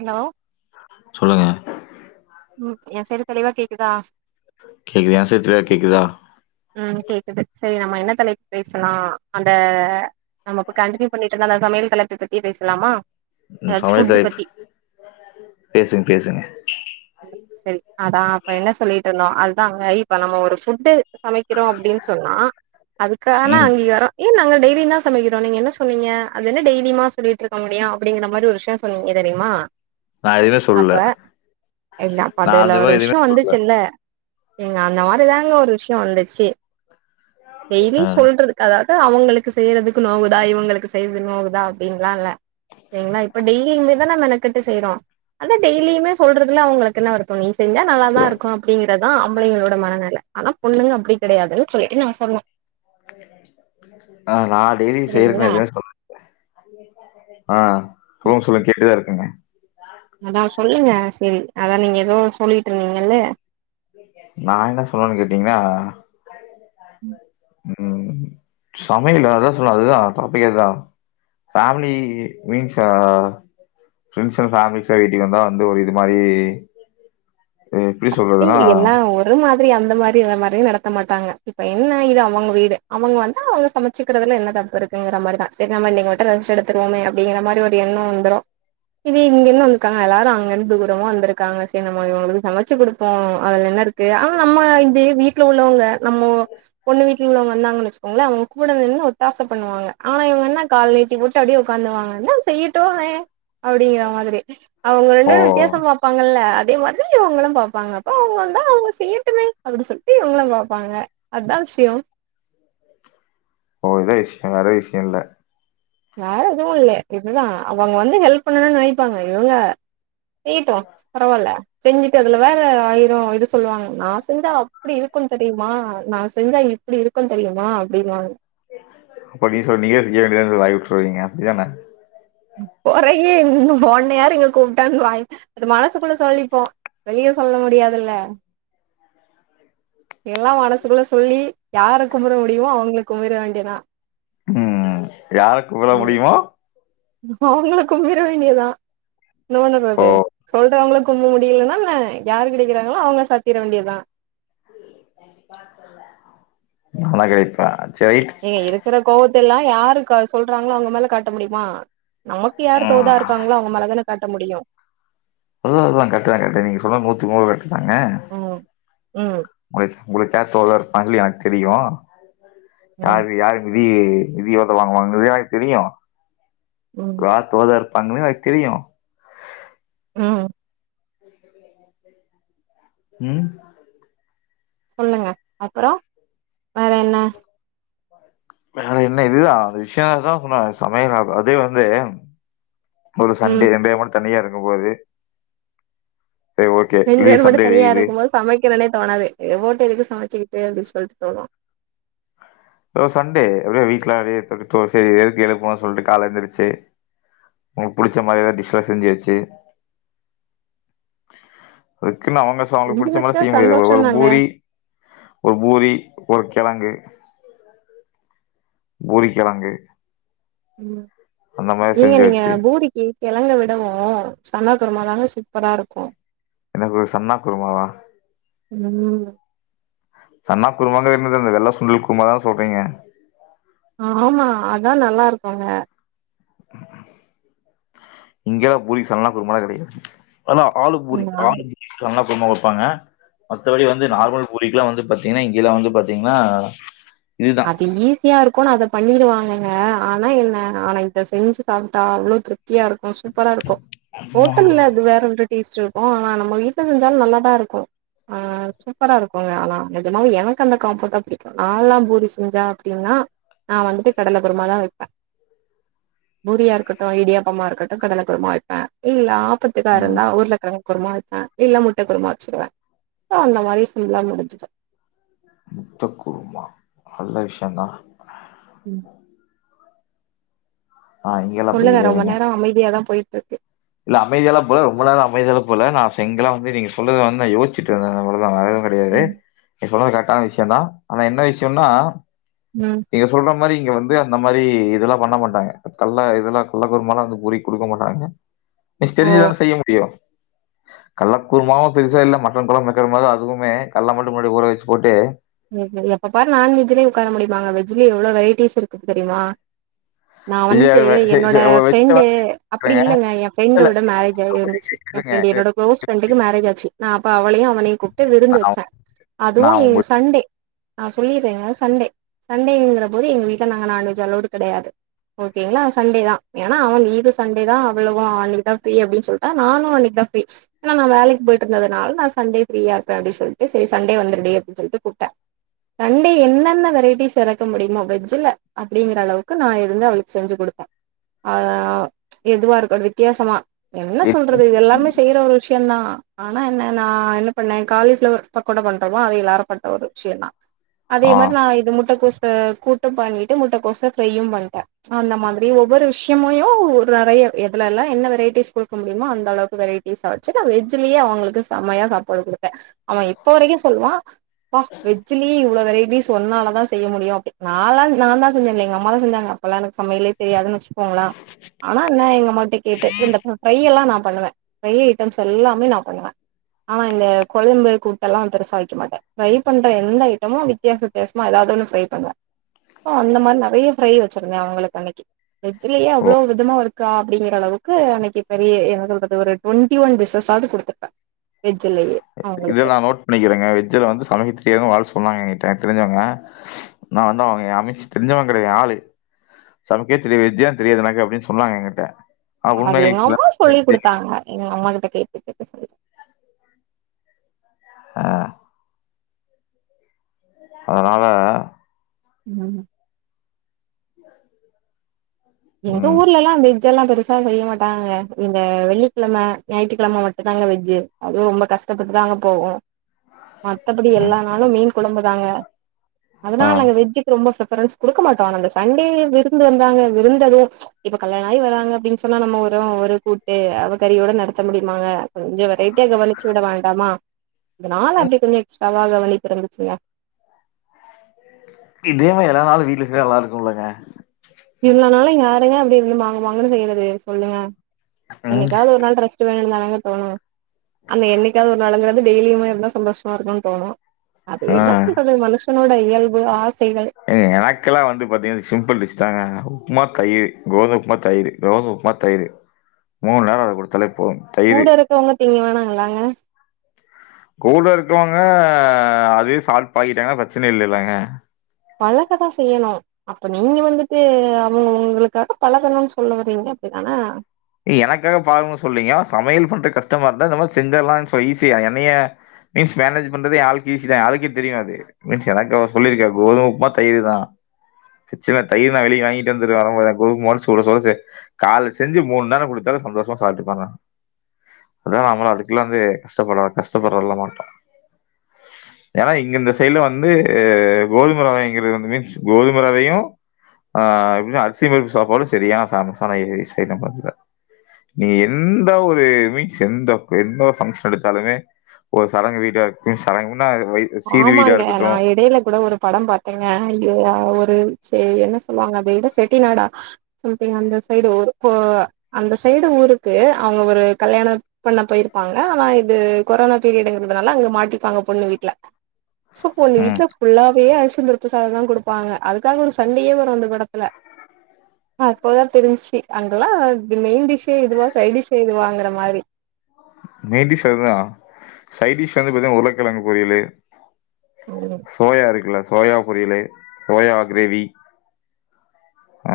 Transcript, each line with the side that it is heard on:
right: Hello
left: சொல்லுங்க
right: ம் எ சைடு தெளிவா கேக்குதா
left: கேக்குது என் சைடு தெளிவா கேக்குதா
right: ம் கேக்குது சரி நம்ம என்ன தலைப் பேசலா அந்த நம்ம இப்ப கண்டினியூ பண்ணிட் இருந்த அந்த சமையல் தலைப்ப பத்தி பேசலாமா
left: ம்
right: எதாவது
left: சமையல்
right: ஃபுட்
left: தலைப்
right: பத்தி
left: பேசுங்க பேசுங்க
right: சரி அதா அப்ப என்ன சொல்லி இருந்தோ அதுதா அங்க ஆய் இப்ப நம்ம ஒரு ஃபுட்டு சமக்கிறோ அப்டின்னு சொன்னா அதுக்ககான
left: ம்
right: அங்கீகாரோ ஏன் நாங்க டெய்லி தா சமக்கிறோ நீ என்ன சொன்னீங்க அது என்ன டெய்லியுமா சொல்லிட்ருக்க முடியு அப்படிங்கிற மாரி ஒரு விஷய சொன்னீங்க தெரியுமா
left: நான் எதுவுமே
right: அப்ப
left: சொல்லல
right: இல்ல
left: நான்
right: அப்பதுல
left: அந்த
right: ஒரு
left: மாரி எதுவுமே
right: விஷய
left: சொல்லல
right: வந்துச்சுல்ல ஏங்க அந்த மாரிதாங்க ஒரு விஷ் யோ வந்துச்சு டெய்லி
left: ஆ
right: சொல்றதுக் அதாவது அவுங்ளுக்கு செய்றதுக்கு நோவுதா இவங்ளுக்கு செய்றது நோவுதா அப்டின்லா இல்ல செரிங்ளா இப்ப டெய்லியுமேதான மெனகட்டு தான செய்ரோ டெய்லியுமே சொல்றதுல அவங்ளுக் எனா வருத்தோ நீ செஞ்சா நல்லாத தா இருக்கு அப்படிங் அதுதா அம்பளங்களோட மனநில ஆனா பொண்ணுங்க அப்டி கெடையாதுனு சொல்லிட்டு நா சொல்வோ
left: ஆ நா டெய்லியு செய்யறக்கு
right: சரிங்களா
left: எதுமே சொல்லல ஆ சொல்லுங்க சொல்லுங்க கேட்டுதா இருக்கங்க
right: அதாஸ் சொல்லுங்க செரி அதா நீங்க ஏதோ சொல்லிட் இருந்தீங்கல
left: நா என்ன சொல்லணு கேட்டீங்கனா
right: ம்
left: உம் சமையல் அதா சொல்ல அதுதா டாபிக் அதுதா ஃபேமிலி மீன்ஸ் பிரண்ட்ஸ் அண்ட் பேமிலிஸ்ல வீட்டுக்கு வந்தா வந்து ஒரு இது ம
right: அப்டி எல்லா ஒரு மாரி அந்த மாரி இதமாரி நடத் மாட்டாங்க இப்ப என்ன இது அவுங்க வீடு அவுங்க வந்து அவுங்க சமச்சிக்கிறதுல என்ன தப்பு இருக்குங்கிற மாரி தா செர் நாம இன்னக்கி மட்டு ரெஸ்ட் எடுத்துவோமே அப்படிங்ற மாரி ஒரு எண்ண வந்து இது இங்கந்து வந்துக்காங்க எல்லாரு அங்க இருந்து தூரமா வந்திருக்காங்க ச நாம இவங்களுக்கு சமைச் ச்சு கொடுப்போ அதுல என்ன இருக்கு ஆனா நம்ம இ வீட்டுல உள்ளவங்க நம்ம பொண்ணு வீடல உள்ளவங்க வந்தாங்கன்னு வச்சுக்கோங்களே அவங்க கூடின்னு ஒத்தாச பண்ணுவாங்க ஆனா இவங்க என்ன கால்நேத்து போட்டு அப்டியே உட்காந்துவாங்கன செய்யட்டுமே அப்டிங்ற மாரி அவுங்க ரெண்டு
left: ஓ
right: பேரு வித்தியாச பாப்பாங்கல்ல அதே மாரிதா இவுங்களு பாபாங்க அப்ப அவுங்க வந்தா அவுங்க செய்யட்டுமே அப்டி சொல்ட்டு இவுங்களு பாப்பாங்க அதா விஷய
left: ஓ இத விஷ்ய வேற விஷ்ய இல்ல
right: யார் எதுவுல்லே இதுதா அவுங்க வந்து ஹெல்ப் பண்ணுனு நினைப்பாங்க இவுங்க செய்ட்டு பரவால செஞ்சுட்டு அதுல வேற ஆயிர இது சொல்வாங்க நா செஞ்சா அப்டி இருக்கு தெரியுமா நா செஞ்சா இப்டி இருக்கு தெரியுமா அப்டினுவாங்க
left: அப்ப நீ சொல் நீங்ளே திங்க வேண்டிதான வாய் விட்டுருவீங்க அப்டிதான
right: கொறையே இன்னு ஒன்ன யார் இங்க கூப்ட்டானு வாய் மனசுக்குள்ள சொல்லிப்போ வெளிய சொல்ல முடியாதுல எல்லா மனசுக்குள்ள சொல்லி யாரா கும்முற முடியுமோ அவுங்கள கும்மிற வேண்டிதா
left: ம்ம் யார குமுற முடியுமோ
right: அவுங்கள கும்மிர வேண்டியதா னோண்ணு
left: ஓ
right: வருது சொல்ற அவங்களுக்கு கும்ப முடியலனா இல்ல யாரு கெடைக்கிறாங்களோ அவங்க சாத்திட வேண்டியதுதா
left: நாலா கேப்பே அ
right: ஏ இருக்கற கோவத் தெல்லா யாரு க சொல்றாங்ளோ அவுங்க மேல காட்ட முடியுமா நமக்கு யார் தோதா
left: ம்
right: இருக்காங்ளோ அவுங்க மேலதானக் காட்ட முடியூ
left: அது அதுதா கட்டு தா கட்டு நீங்க சொன்னது நூத்திக்நூறு கர்ட்டு தாங்க
right: ம் ம்
left: உங்களுக்குக்கேத்தவளா இருப்பாங்லூ எனக்கு தெரியூ
right: ம்
left: யாரு யாருனு தி நிதி எவ்ளோ வாங்குவாங்கறது எனக்கு தெரியூ
right: ம்
left: ராத் வதர் அங்கவ எனக் தெரியூ
right: ம்
left: ம்
right: சொல்லுங்க அப்றோ வேறென்ன
left: வேறென்ன இதுதா அந்த விஷ்ய தா சொன்னாங்க சமையதா அதே வந்து ஒரு
right: ம்
left: சண்டே சண்டே மன்த் தனியா இருக்கும்போது
right: ரெண்டு பேரு மட்டூ தனியா இருக்கும் போது சமைக்கணூனே தோணாது போட்டூ எதுக் சமச்சிக்கிட்டு அப்டின் ஸ் சொல்ட்டு தோணூ
left: ப்றோ சண்டே வெ வீட்லாவெ [unintelligible] செரி எதுக் எழுப்பணூனு சொல்லிட்டு கால எழுந்துருச்சு உங்ளுக்கு புடிச்ச மாரி எதா டிஷ்லா செஞ்சு வச்சு குன் அவுங்க அவுங்களுக்கு
right: செஞ்சு
left: படிச்ச மாரி
right: வச்சா
left: செய்ய முடியாது ஒரு
right: சந்தோஷந்தாங்க
left: பூரி ஒரு பூரி ஒரு கெழங்கு பூரிக்கெழங்கு
right: ம் நீங்க நீங்க பூரிக்கு கெழங்க விடவூ சன்னா குருமாதாங்க சூப்பரா இருக்கூ
left: எனக்கு ஒரு சன்னா குருமாவா
right: ம்
left: சன்னா குருமாங்கறது என்னது வெள்ள சுண்டல் குருமாதா சொல்றீங்க
right: ஆமா அதா நல்லாருக்கூங்க
left: இங்கெல்லா பூரிக் சன்னா குருமாலா கெடைக்காது ஆனா ஆலூபூரி
right: நா
left: ஆலூ சன்னாப் குர்மா குப்பாங்க மத்தபடி வந்து நார்மல் பூரிக்குல்லா வந்து பாத்தீங்னா இங்கேல்ல வந்து பாத்தீங்னா
right: அது ஈஸியா இருக்கூனு அத பண்ணிருவாங்கங்க ஆனா என்ன ஆனா இத செஞ்சு சாப்ட்டா அவ்ளோ திருப்தியாருக் கூ சூப்பராருக்கூ
left: அம்மா
right: ஹோட்டல்ல அது வேற ஒரு டேஸ்ட்டு ஓ நா நம்ம வீட்லே செஞ்சாலு நல்லாதா இருக்கோ ஆ சூப்பரா இருக்கோங்கே ஆனா நெஜமாவே எனக்கு அந்த காம்போத்தா புடிக்கோ ஆலா பூரி செஞ்சா அப்டினா நா வந்துட்டு கடலக்குருமாதா வெப்பே பூரியா இருக்கட்டூ இடியாப்பம்மா இருக்கட்டூ கடலக்குருமா வெப்பே இல்லே புத்துக்கா
left: ம்
right: இருந்தா உர்ளகெழங் குருமா வெப்பே இல்லே முட்ட குருமா வெச்சுருவே சோ அந்த மாரி சிம்புளா முடிஞ்சுறோ
left: முட்ட குருமா நல்லே விஷ்யுந்தா
right: ம்
left: ஆனா இங்கெல்லா
right: சொல்லுகே ரொம்போ நேரோ அமைதியாதா போயி ஓகே
left: இல்லே அமைதியாலா போல ரொம்போ நேரோ அமைதியாலா போல நா சிங்கிளா வந்து நீங்கே சொல்றத வந்து நா யோஸ்ச்சிட்டுருந்தே [unintelligible]
right: ம்
left: [unintelligible] நீ சொன்னது காரெட் தா விஷ்யோந்தா ஆனா என்னே விஷ்யோனா
right: ம்
left: நீங்கே சொல்றம் மாரி இங்கே வந்து அந்த மாரி இதுலா பண்ணே மாட்டாங்கே கல்லே இதுலா கல்ல [unintelligible] வந்து பொரிக் குடுக்கே மாட்டாங்கே நெக்ஸ்ட்
right: ஓ
left: தெரிஞ்சுதானே செய்யே முடியு கல்லக் குருமாவு பெருசா இல்ல மட்டன் கொழம்பு வக்கிற மாரிதா அதுவுமே கல்ல மட்டு முன்னாடி ஊற வச்சி போட்டு
right: சேரி சேரி எப்ப பாரு நான்வெஜ்லே உட்கார முடியுமாங்க, வெஜ்ஜிலேயே எவ்ளோ வெரைட்டிஸ் இருக்கு தெரியுமா நா
left: விஜய்
right: வன்ட்டு
left: வ- சரி,
right: என்னோட
left: சரி, அவ வச்ச
right: ஃப்ரெண்டு
left: வாரம்
right: அப்டி
left: கேக்குறேங்க.
right: இல்லைங்க என்
left: இல்ல இல்ல,
right: ஃப்ரெண்டோட மேரேஜ் ஆயி
left: நான் ஒரு
right: இருந்துச்சு என்
left: கேக்குறேங்க.
right: ஃப்ரெண்ட்
left: இது
right: என்னோட குளோஸ் ஃப்ரெண்டுக்கு மேரேஜ் ஆச்சு நா அப்ப அவளையு அவனையு கூப்ட்டு விருந்து வச்சே அதுவு
left: நான்
right: ஏ
left: உங்க
right: சண்டே நா சொல்லிட்றேங்க சண் டே சண்டேங்கிற போது எங்க வீட்ல நாங்க நான்வெஜ் அலோடு கிடையாது ஓகேங்கலா சண்டே தா என்னனா அவ லீவு சண்டே தா, அவளுவு அன்னக்கிதா ஃப்ரி அப்டினு சொல்லிட்டா நானு அன்னைக்கிதா ஃப்ரி என்னா நா வேலைக்கு போயிட்டு இருந்தனால நா சண்டே ப்ஃரீயா இருப்பே அப்டின்னு சொல்லிட்டு சேரி சண்டே வந்துருடி அப்டின்னு சொல்லிட்டு கூப்டே சண்டே என்னென்ன வெரைட்டிஸ் எறக்க முடியுமோ வெஜ்ஜில அப்டிங்கிற அளவுக்கு நா இருந்து அவளுக்கு செஞ்சு குடுத்தே ஆ எதுவா இருக்க வித்தியாசமா என்ன சொல்றது இது எல்லாமே செய்யற ஒரு விஷ்யம்தா ஆனா என்ன நா என்ன பண்ணே காலிஃப்ளவர் பக்கோடா பண்றோமோ அது எல்லாரு பண் ற ஒரு விஷ்யம்ந்தா அதே மாரி நா இது முட்டக்கோஸ் ச கூட்டு பண்ணிட்டு முட்டைக்கோச ஃப்ரையு பண்ணிட்டே அந்த மாதிரி ஒவ்வொரு விஷயமையு ஒரு நறைய எதுலல்லா என்ன வெரைட்டிஸ் குடுக்க முடியுமோ அந்த அளவுக்கு வெரைட்டிஸா வச்சு நா வெஜ்லயே அவங்களுக்கு செம்மையா சாப்பாடு குடுத்தே அவ இப்ப வரைக்கு சொல்லுவா எப்பா வெஜ்லேயே இவ்ளோ வெரைட்டிஸ் ஒன்னால தா செய்ய முடியும் அப்டி நான்லா நாந்தா செஞ்சேன்னு இல்ல எங்க அம்மா தா செஞ்சாங்க அப்ப எல்லா எனக்கு சமையலே தொரியாதுன்னு வச்சு கோங்கள ஆனா என்ன எங்க அம்மாட்ட கேட்டுட்டு இருந்த ஃப்ரையலா எல்லா நா பண்ணுவே ப்ஃரை ஐட்டம்ஸ் எல்லாமே நா பண்ணுவே ஆனா இந்த கொழம்பு கூட்டெல்லா பெருசா வைக்க மாட்டே ஃப்ரை பண்ணுற எந்த ஐட்டமு வித்தியாச வித்தியாசமா எதாவது ஒன்னு ஃப்ரை பண்ணுவே சோ அந்த மாரி நறைய ஃப்ரை வச்சுருந்தே அவங்களுக்கு அன்னைக்கி வெஜ்ஜிலயே
left: ஆ.
right: அவ்ளோ விதமா இருக்கா அப்டிங்கிற அளவுக்கு க்கு அன்னைக்கி பெரிய என்ன சொல்றது ஒரு டுவெண்டி ஒன் டிசஸ்ஸாவது குடுத்துருப்பே வெஜ்லயே அவங்களுக்கு
left: இத நா நோட் பண்ணிக்கறங்க வெஜ்ஜில வந்து சமைக்க தெரியாதுன்னு ஒரு ஆள் சொன்னாங்க என்கிட்ட தெரிஞ்சவங்க நா வந்து அவங்க அம்ச்சி தெரிஞ்சவங்க கடையாது எ ஆளு சமைக்கே தெரியா வெஜ்லா தெரியாது எனக்கு அப்டின்னு சொன்னாங்க என்கிட்ட ஆனா
right: அது எங்க
left: உண்மைகள் சில
right: அம்மா சொல்லி குடுத்தாங்க எங்க அம்மாக்கு [unintelligible]
left: ஆ அதனால
right: உம் எங்க
left: ம்,
right: ஊர்லல்லா வெக் வெஜ் எல்லா பெருசா செய்ய மாட்டாங்க இந்த வெள்ளிக்கெழம ஞாயிற்று கெழம மட்டு தாங்க வெஜ்ஜு அதுவு ரொம்ப கஷ்டப்பட்டு தா அங்க போவோ மத்தபடி
left: ம்,
right: எல்லா நாளு மீன் குழம்புதாங்க
left: ஆ.
right: அதனால நாங்க வெஜ்ஜுக்கு ரொம்ப ச ப்ரண்ஸ் கொடுக்க மாட்டோ அந்த சண்டே விருந்து வந்தாங்க இருந்தது இப்ப கல்யாண ஆகி வராங்க அப்டின்னு சொன்னா நம்ம ஒரு ஒரு கூட்டு அவகரியோட நடத்த முடியுமாங்க கொஞ்ச வெரைட்டியா கவனிச்சு விட வேண்டாமா இதனால
left: ம்.
right: அப்டி கொஞ்ச எக்ஸ் பககவனிப்பிரிந்துச்ன்னா
left: இதேமா எல்லா நாலு வீட்ல செய்ச நல்லா இருக்கும்லங்க
right: இல்லனாலு யாருங்க அப்டி இருந்து மாங்கு மாங்குன்னு செய்யறது சொல்லுங்க
left: ம்.
right: என்னைக்காவது ஒரு நாள் ரெஸ்ட்டு வேணு தான ங்க தோணு அந்த என்னைக்காவது ஒரு நாளுங்கறது டெய்லியுமே இருந்தா சந்தோஷமா இருக்குனு தோணு அது
left: ஆ.
right: என்னா பண்றது மனுஷனோட இ இயல்பு ஆஸ்த்
left: ஏங்க எனக்கெல்லா வந்து பாத்தீங்க சிம்பிள் டிஷ் தாங்க உ உப்மா தயிர் கோதும உப்மா தயிரு கோதும உப்மா தயிரு மூணு நேர அத கொடுத்தாலே
right: கூட இருக்கவங்க திங்க வேணாங்களாங்க
left: கூட இருக்கவங்க அதே சாப்ட் பழகிட்டாங்கன்னா பிரச்சன இல்லல்லாங்க
right: பழகதா செய்யணு அப்ப நீங்க வந்துட்டு அவங்க உங்களுக்காக பழகனு சொல்ல வறிங்க அப்டித்தான
left: எனக்காக பழகணு சொல்லிங்க சமையல் பண்றக்கு கஷ்டமா இருந்தா செஞ்சர்லா ஈசி என்னைய மீன்ஸ் மேனேஜ் பண்றது எ ஆளுக்கு ஈசி தா தெரியாது மீன்ஸ் எனக்கு அவ சொல்லிருக்கா கோதும உப்மா தயிர் தா பிரச்சன தயிர் நா வெளிய வாங்கிட்டு வந்துருவ வரும்போதே கோதும சுட சுட கால செஞ்சு மூணு நேர குடுத்தாலு சந்தோஷமா சாப்ட்டுப்பங்க அத நமளு அதுக்கெல்லா வந்து கஷ்டப்பட கஷ்டப்படுற மாட்டோ ஏன்னா இங்க சைட்ல வந்து கோதும ரவைங்கிறது மீன்ஸ் கோதும ரவையு ஆ எப் அரிசி பருப்பு சாப்பாடு சேரியான [unintelligible] நீ எந்த ஒரு மீன்ஸ் எந்த எந்த பங்க்ஷன் எடுத்தாலுமே ஒரு சடங்கு வீட்டா இருக்கட்டு சடங்கு
right: ஆமாங்க நா எடைல கூட ஒரு படம் பாத்தங்க ஐயோ வ ஒரு சேரி என்ன சொல்லுவாங்க அத விட செட்டிநாடா சம்திங் அந்த சைடு ஊருக்கு அந்த சைடு ஊருக்கு அங்க ஒரு கல்யாண பண்ண போயிருப்பாங்க ஆனா இது கொரோனா பீரியடுங்கிறதுனால அங்க மாட்டிப்பாங்க பொண்ணு வீட்ல சோ பொண்ணு
left: ம்.
right: வீட்ல ஃபுல்லாவே அஸ் த்து பருப்பு சாதந்தா கொடுப்பாங்க அதுக்காக ஒரு சண்டையே வரு அந்த [unintelligible] தல அப்போதா தெரிஞ்ச்சி அங்கெல்லா மெயின் டிஷ் இதுவா சைட் டிஷ் இதுவாங்கற மாரி
left: மெயின்டிஷ் அதுதா சைடிஷ் வந்து பாத்தீன்னா உருளக்கெழங்கு பொரியலு
right: ம்
left: சோயா இருக்குல்ல சோயா புரியலை சோயா கிரேவி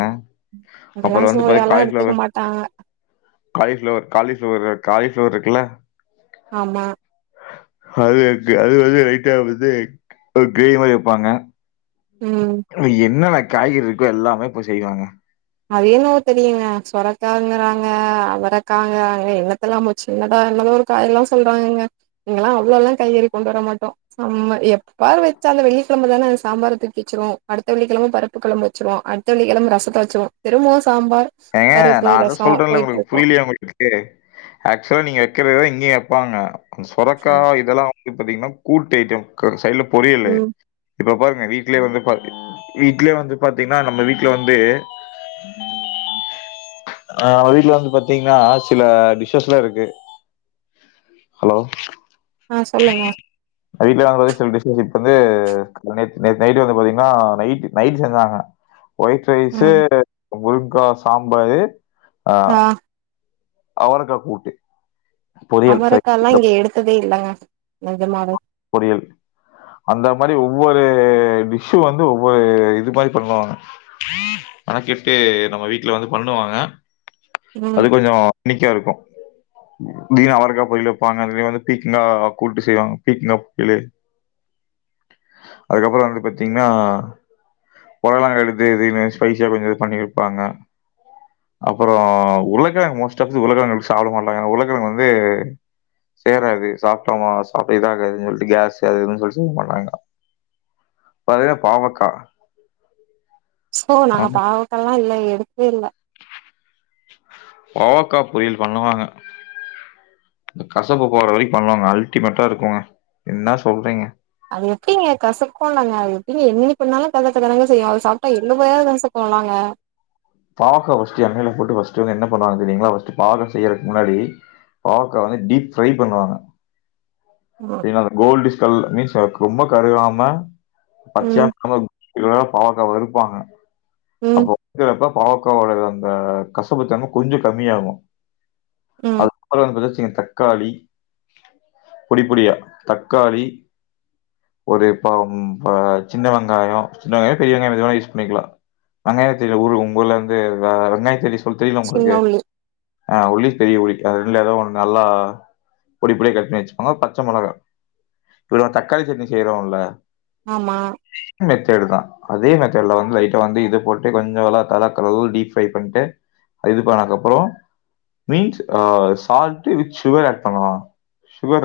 left: ஆஹ்
right: அதெல்லா சோயாலா எடுத்துக்க மாட்டாங்க
left: காலிஃப்ளவர் காலிஃப்ளவர் உ காலிஃபிளவர் இருக்குல்ல
right: ஆமா
left: அது அது வந்து லைட்டா வந்து ஒரு க்ரேவி மாரி வெப்பாங்க
right: ம்
left: என்னன காய்கறி இருக்கூ எல்லாமே இப்ப செய்வாங்க
right: அதுயேனோ தெரில சொரக்காங்குறாங்க அவரக்காங்குறாங்க என்னத்தெல்லாமோ சின்னதா என்னமோ ஒரு காயல்லா சொல்றாங்கங்க இங்கெல்லா அவ்வளோல்லா காய்கறி கொண்டு வர மாட்டோ எப்பா வச்சு அந்த வெள்ளிக்கெழமதானே அந்த சாம்பார் தூக்கி வச்சுரூ அடுத்த வெள்ளிக்கெழம பருப்பு கொழம்பு வச்சுருவோ அடுத்த வெள்ளிகெழம ரசத்த வச்சுருவோ தெரூ மோஸ்
left: ஏங்க நா தா சொல்றேல்ல உங்களுக்கு
right: போயிட்ருக்கு
left: புரியலையா உங்களுக்கு ஆக்சுவ்லா நீங்க வெக்கிறதுதா இங்க வாங்க சொரக்கா இதெல்லா வந்துப் பாத்தீங்னா கூட்டு ஐட்டம் சைடுலப் பொரியலு
right: ம்
left: இப்பப்ப அ வீட்லே வந்து பாத் வீட்லியே வந்து பாத்தீங்னா நம்ம வீட்ல வந்து அ வீட்ல வந்து பாத்தீங்னா சில டிஷஸ்லா இருக்கு ஹலோ
right: ஆ சொல்லுங்க
left: நைட்ல நாங்க சில டிஷஸ் இப்ப வந்து நேத் நைட் வந்து பாத்தீங்னா நைட் நைட் செஞ்சாங்க வைட் ரைஸு
right: ம்
left: [unintelligible] க சாம்பாரு ஆ அவரக்கா கூட்டு பொரியல். சரி,
right: அவரக்கல்லா
left: இந்த
right: இங்க எடுத்ததேல்லங்க நெஜமாவே
left: பொரியல் அந்த மாரி ஒவ்வொரு டிஷ்ஷு வந்து ஒவ்வொரு இது மாரி பண்ணுவாங்க மெனக்கிட்டு நம்ம வீட்ல வந்து பண்ணுவாங்க
right: ம்
left: அது கொஞ்சோ னிக்காருக்கூ திடீனு அவரக்கா பொரியல் வெப்பாங்க வந்து பீக்கங்கா கூட்டு செய்வாங்க பீக்கங்கா பொயலு அதுக்கப்றோ வந்து பாத்தீங்னா பொடலங்கா எடுத்து எதயுமே ஸ்பைசியா கொஞ்சோ இது பண்ணி வப்பாங்க அப்றோ உளகெழங்க மோஸ்ட் ஆஃப் உளகெழங்கு சாப்ட மாட்டாங்க உளகெழெங்கு வந்து சேராது சாப்டேமா சா இதாகாதுன்னு சொல்லிட்டு கேஸ் அதுதுன்னு சொல்லி செய்ய மாட்டாங்க பாத்தீங்னா பாவக்கா
right: ஸோ நாங்க
left: ம்
right: பாவக்காலா ஆ இல்லல்ல எடுக்கேல்ல
left: பாவக்கா பொரியல் பண்ணுவாங்க அந்த கசப்பு போற வரிக்கூ பண்ணுவாங்க அல்டிமேட்டா இருக்கூங்க என்னா சொல்றீங்க
right: அது எப்டிங்க கசக்கோந்தாங்க அது எப்டிங்க என்ன பண்ணாலூ கசக்க தானங்க செய்யூ அத சாப்ட்டா எப [unintelligible] பண்லாங்க
left: பாவக்கா ஃபஸ்ட்டு எண்ணையில போட்டு ஃபஸ்ட்டு வந்து என்ன பண்ணுவாங்க தெரியுங்களா ஃபஸ்ட் பாவக்கா செய்யறதுக்கு முன்னாடி பாவக்கா வந்து டீப் ஃப்ரை பண்ணுவாங்க
right: ம்
left: என கோல்டிஷ் சொல் மீன்ஸ் அதுக் ரொம்ப கருகாம பச்சியா
right: ம்
left: கரு இதுவே பாவக்கா வருப்பாங்க
right: ம்
left: அப்போ பூக் ரப்போ பாவக்காவோட அந்த கசப்புதன்ம கொஞ்சோ கம்மியாகோ
right: ம்
left: அது அப்றோ [unintelligible] சேத்து தக்காளி பொடி பொடியா தக்காளி ஒரே பழம் ஆஹ் சின்ன வெங்காய சின்ன வெங்காய பெரிய வெங்காய எது வேணா யூஸ் பண்ணிக்கல வெங்காயத்த உங்க ஊல உங்க ஊருல இருந்து வெ வெங்காய செடி உங் தெரியுமா உங்களுக்கு
right: சின்ன உள்ளி
left: ஆ ஒளி பெரிய ஒளி அது ரெண்டுல எதோ ஒண்ணு நல்லா பொடி பொடியா கட் பணணி வச்சுக்கோனு பச்ச மொளகா தக்காளி சட்னி செய்றோமில்ல
right: ஆமா
left: மெத்தேடுதான் அதே மெத்தட்ல வந்து லைட்டா வந்து இது போட்டு கொஞ்ச நல்லா கழுவ [unintelligible] டீப் ஃப்ரை பண்ட்டு இது பண்ணதுக்கப்புறம் மீன்ஸ் அ சால்ட வித் சுகர் ஆட் பண்ணனோ சுகர்